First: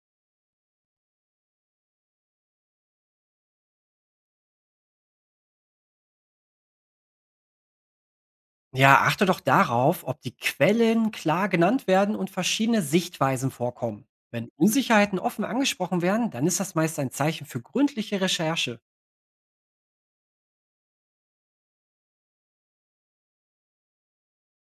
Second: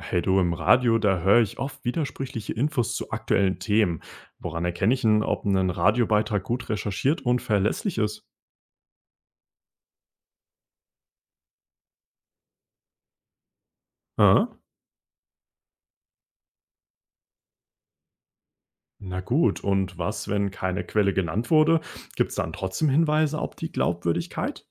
Hey du, im Radio, da höre ich oft widersprüchliche Infos zu aktuellen Themen. Woran erkenne ich denn, ob ein Radiobeitrag gut recherchiert und verlässlich ist? Ja, achte doch darauf, ob die Quellen klar genannt werden und verschiedene Sichtweisen vorkommen. Hä? Wenn Unsicherheiten offen angesprochen werden, dann ist das meist ein Zeichen für gründliche Recherche. Na gut, und was, wenn keine Quelle genannt wurde? Gibt es dann trotzdem Hinweise auf die Glaubwürdigkeit?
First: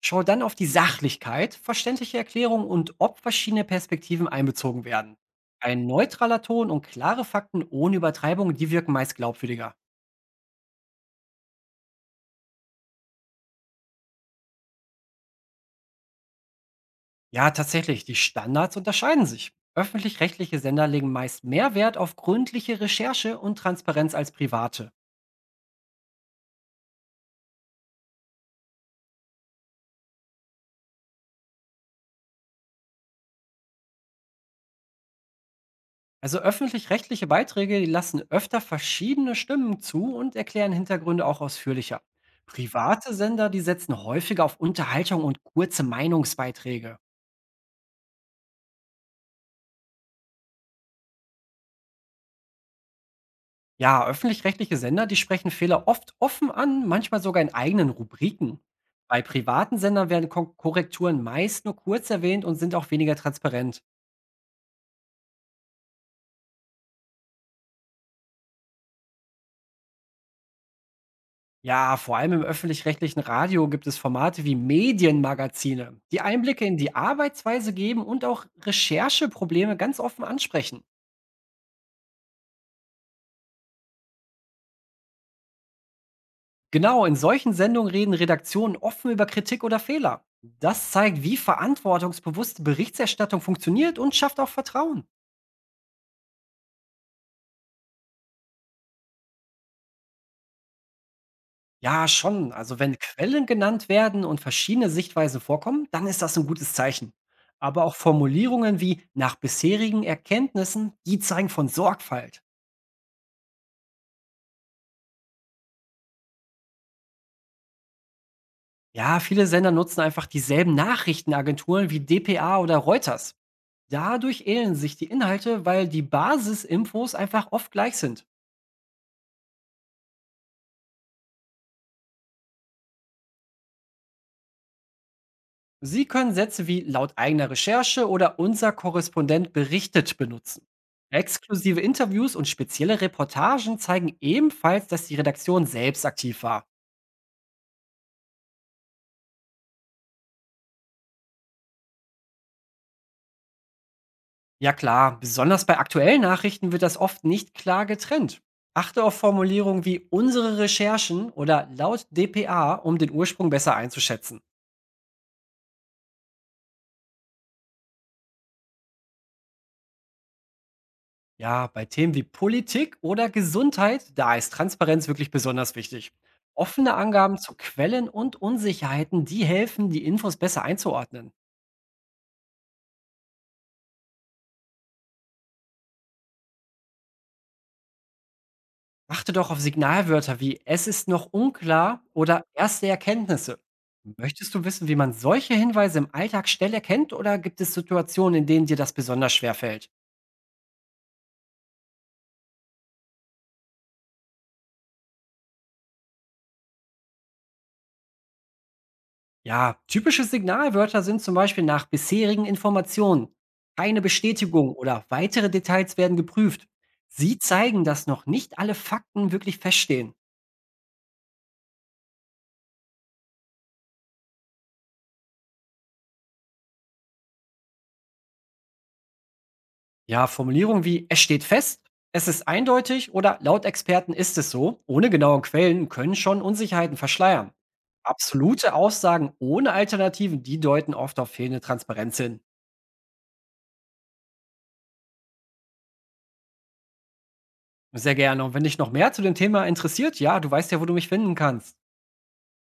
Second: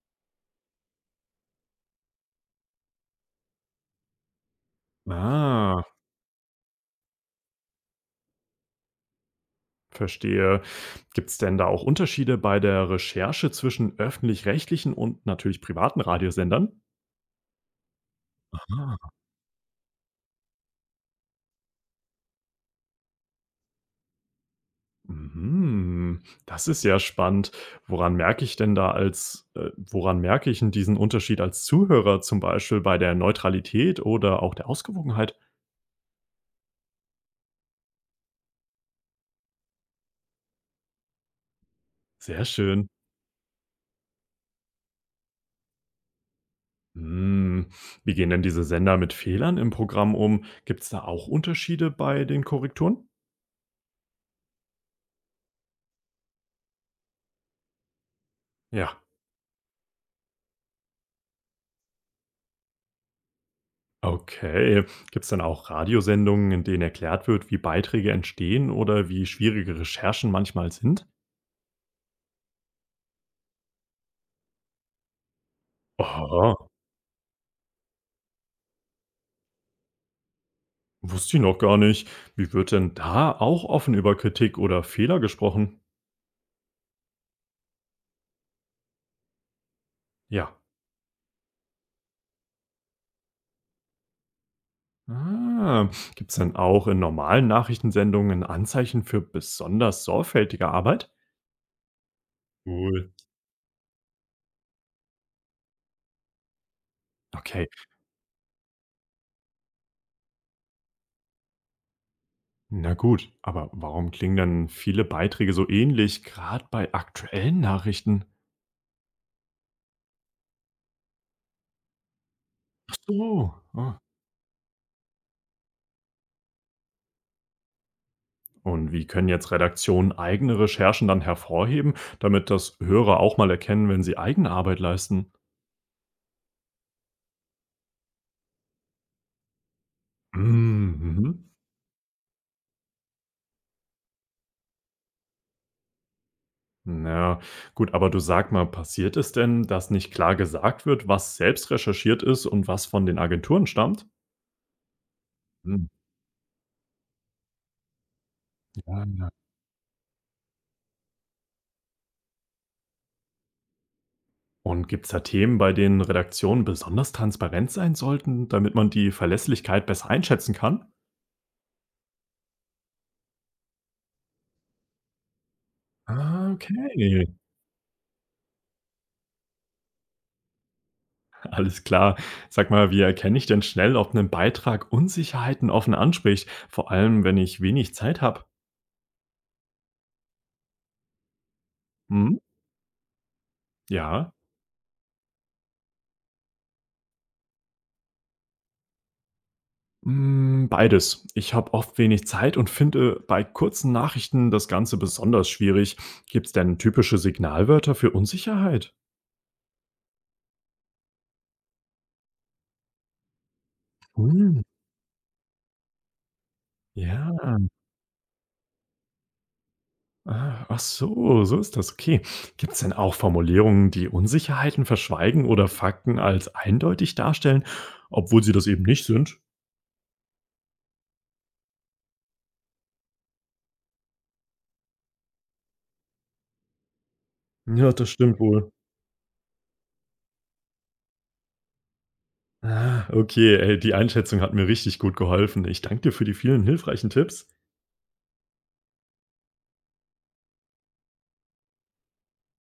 Schau dann auf die Sachlichkeit, verständliche Erklärung und ob verschiedene Perspektiven einbezogen werden. Ah, Ein neutraler Ton und klare Fakten ohne Übertreibung, die wirken meist glaubwürdiger. verstehe. Gibt es denn da auch Unterschiede bei der Recherche zwischen öffentlich-rechtlichen und natürlich privaten Radiosendern? Ja, tatsächlich, die Standards unterscheiden sich. Öffentlich-rechtliche Sender legen meist mehr Wert auf gründliche Recherche und Transparenz als private. Mhm, das ist ja spannend. Woran merke ich denn da als woran merke ich 'n diesen Unterschied als Zuhörer, zum Beispiel bei der Neutralität oder auch der Ausgewogenheit? Also öffentlich-rechtliche Beiträge, die lassen öfter verschiedene Stimmen zu und erklären Hintergründe auch ausführlicher. Sehr schön. Private Sender, die setzen häufiger auf Unterhaltung und kurze Meinungsbeiträge. Hm, wie gehen denn diese Sender mit Fehlern im Programm um? Gibt es da auch Unterschiede bei den Korrekturen? Ja, öffentlich-rechtliche Sender, die sprechen Fehler oft offen an, manchmal sogar in eigenen Rubriken. Ja, Bei privaten Sendern werden Korrekturen meist nur kurz erwähnt und sind auch weniger transparent. okay. Gibt es dann auch Radiosendungen, in denen erklärt wird, wie Beiträge entstehen oder wie schwierige Recherchen manchmal sind? Ja, vor allem im öffentlich-rechtlichen Radio gibt es Formate wie Medienmagazine, die Aha. Einblicke in die Arbeitsweise geben und auch Rechercheprobleme ganz offen ansprechen. Wusste ich noch gar nicht. Wie wird denn da auch offen über Kritik oder Fehler gesprochen? Genau, in solchen Sendungen reden Redaktionen offen über Kritik oder Fehler. Ja. Das zeigt, wie verantwortungsbewusste Berichterstattung funktioniert und schafft auch Vertrauen. Ah, gibt es denn auch in normalen Nachrichtensendungen Anzeichen für besonders sorgfältige Arbeit? Ja, schon. Also wenn Cool. Quellen genannt werden und verschiedene Sichtweisen vorkommen, dann ist das ein gutes Zeichen. Okay, Aber auch Formulierungen wie nach bisherigen Erkenntnissen, die zeigen von Sorgfalt. na gut. Aber warum klingen dann viele Beiträge so ähnlich, gerade bei aktuellen Nachrichten? Ja, viele Sender nutzen einfach dieselben Nachrichtenagenturen wie dpa oder Ach Reuters. so. Ah. Dadurch ähneln sich die Inhalte, weil die Basisinfos einfach oft gleich sind. Und wie können jetzt Redaktionen eigene Recherchen dann hervorheben, damit das Hörer auch mal erkennen, wenn sie eigene Arbeit leisten? Sie können Sätze wie laut eigener Recherche oder unser Korrespondent berichtet benutzen. Mhm. Exklusive Interviews und spezielle Reportagen zeigen ebenfalls, dass die Redaktion selbst aktiv war. Na gut, aber du sag mal, passiert es denn, dass nicht klar gesagt wird, was selbst recherchiert ist und was von den Agenturen stammt? Ja klar, besonders bei Hm, aktuellen Nachrichten wird das oft nicht klar getrennt. Achte ja, auf ja. Formulierungen wie unsere Recherchen oder laut DPA, um den Ursprung besser einzuschätzen. Und gibt's da Themen, bei denen Redaktionen besonders transparent sein sollten, damit man die Verlässlichkeit besser einschätzen kann? Ja, bei Themen wie Politik oder Gesundheit, da ist Transparenz wirklich besonders wichtig. Ah, Offene okay. Angaben zu Quellen und Unsicherheiten, die helfen, die Infos besser einzuordnen. Alles klar. Sag mal, wie erkenne ich denn schnell, ob ein Beitrag Unsicherheiten offen anspricht? Vor allem, wenn ich wenig Zeit habe. Achte doch auf Signalwörter wie „Es ist noch unklar“ Hm? oder „Erste Erkenntnisse“. Ja. Möchtest du wissen, wie man solche Hinweise im Alltag schnell erkennt oder gibt es Situationen, in denen dir das besonders schwer fällt? Hm, beides. Ich habe oft wenig Zeit und finde bei kurzen Nachrichten das Ganze besonders schwierig. Gibt es denn typische Signalwörter für Unsicherheit? Ja, typische Signalwörter sind zum Beispiel nach bisherigen Informationen, keine Hm, Bestätigung oder weitere Details werden geprüft. Sie ja. zeigen, dass noch nicht alle Fakten wirklich feststehen. Ah, ach so, so ist das. Okay. Gibt es denn auch Formulierungen, die Unsicherheiten verschweigen oder Fakten als eindeutig darstellen, obwohl sie das eben nicht sind? Ja, Formulierungen wie es steht fest, es ist eindeutig oder laut Experten ist es so, ohne genaue Quellen können schon Unsicherheiten verschleiern. Ja, das stimmt wohl. Absolute Aussagen ohne Alternativen, die deuten oft auf fehlende Transparenz hin. Ah, okay, ey, die Einschätzung hat mir richtig gut geholfen. Ich danke dir für die vielen hilfreichen Tipps. Sehr gerne. Und wenn dich noch mehr zu dem Thema interessiert, ja, du weißt ja, wo du mich finden kannst.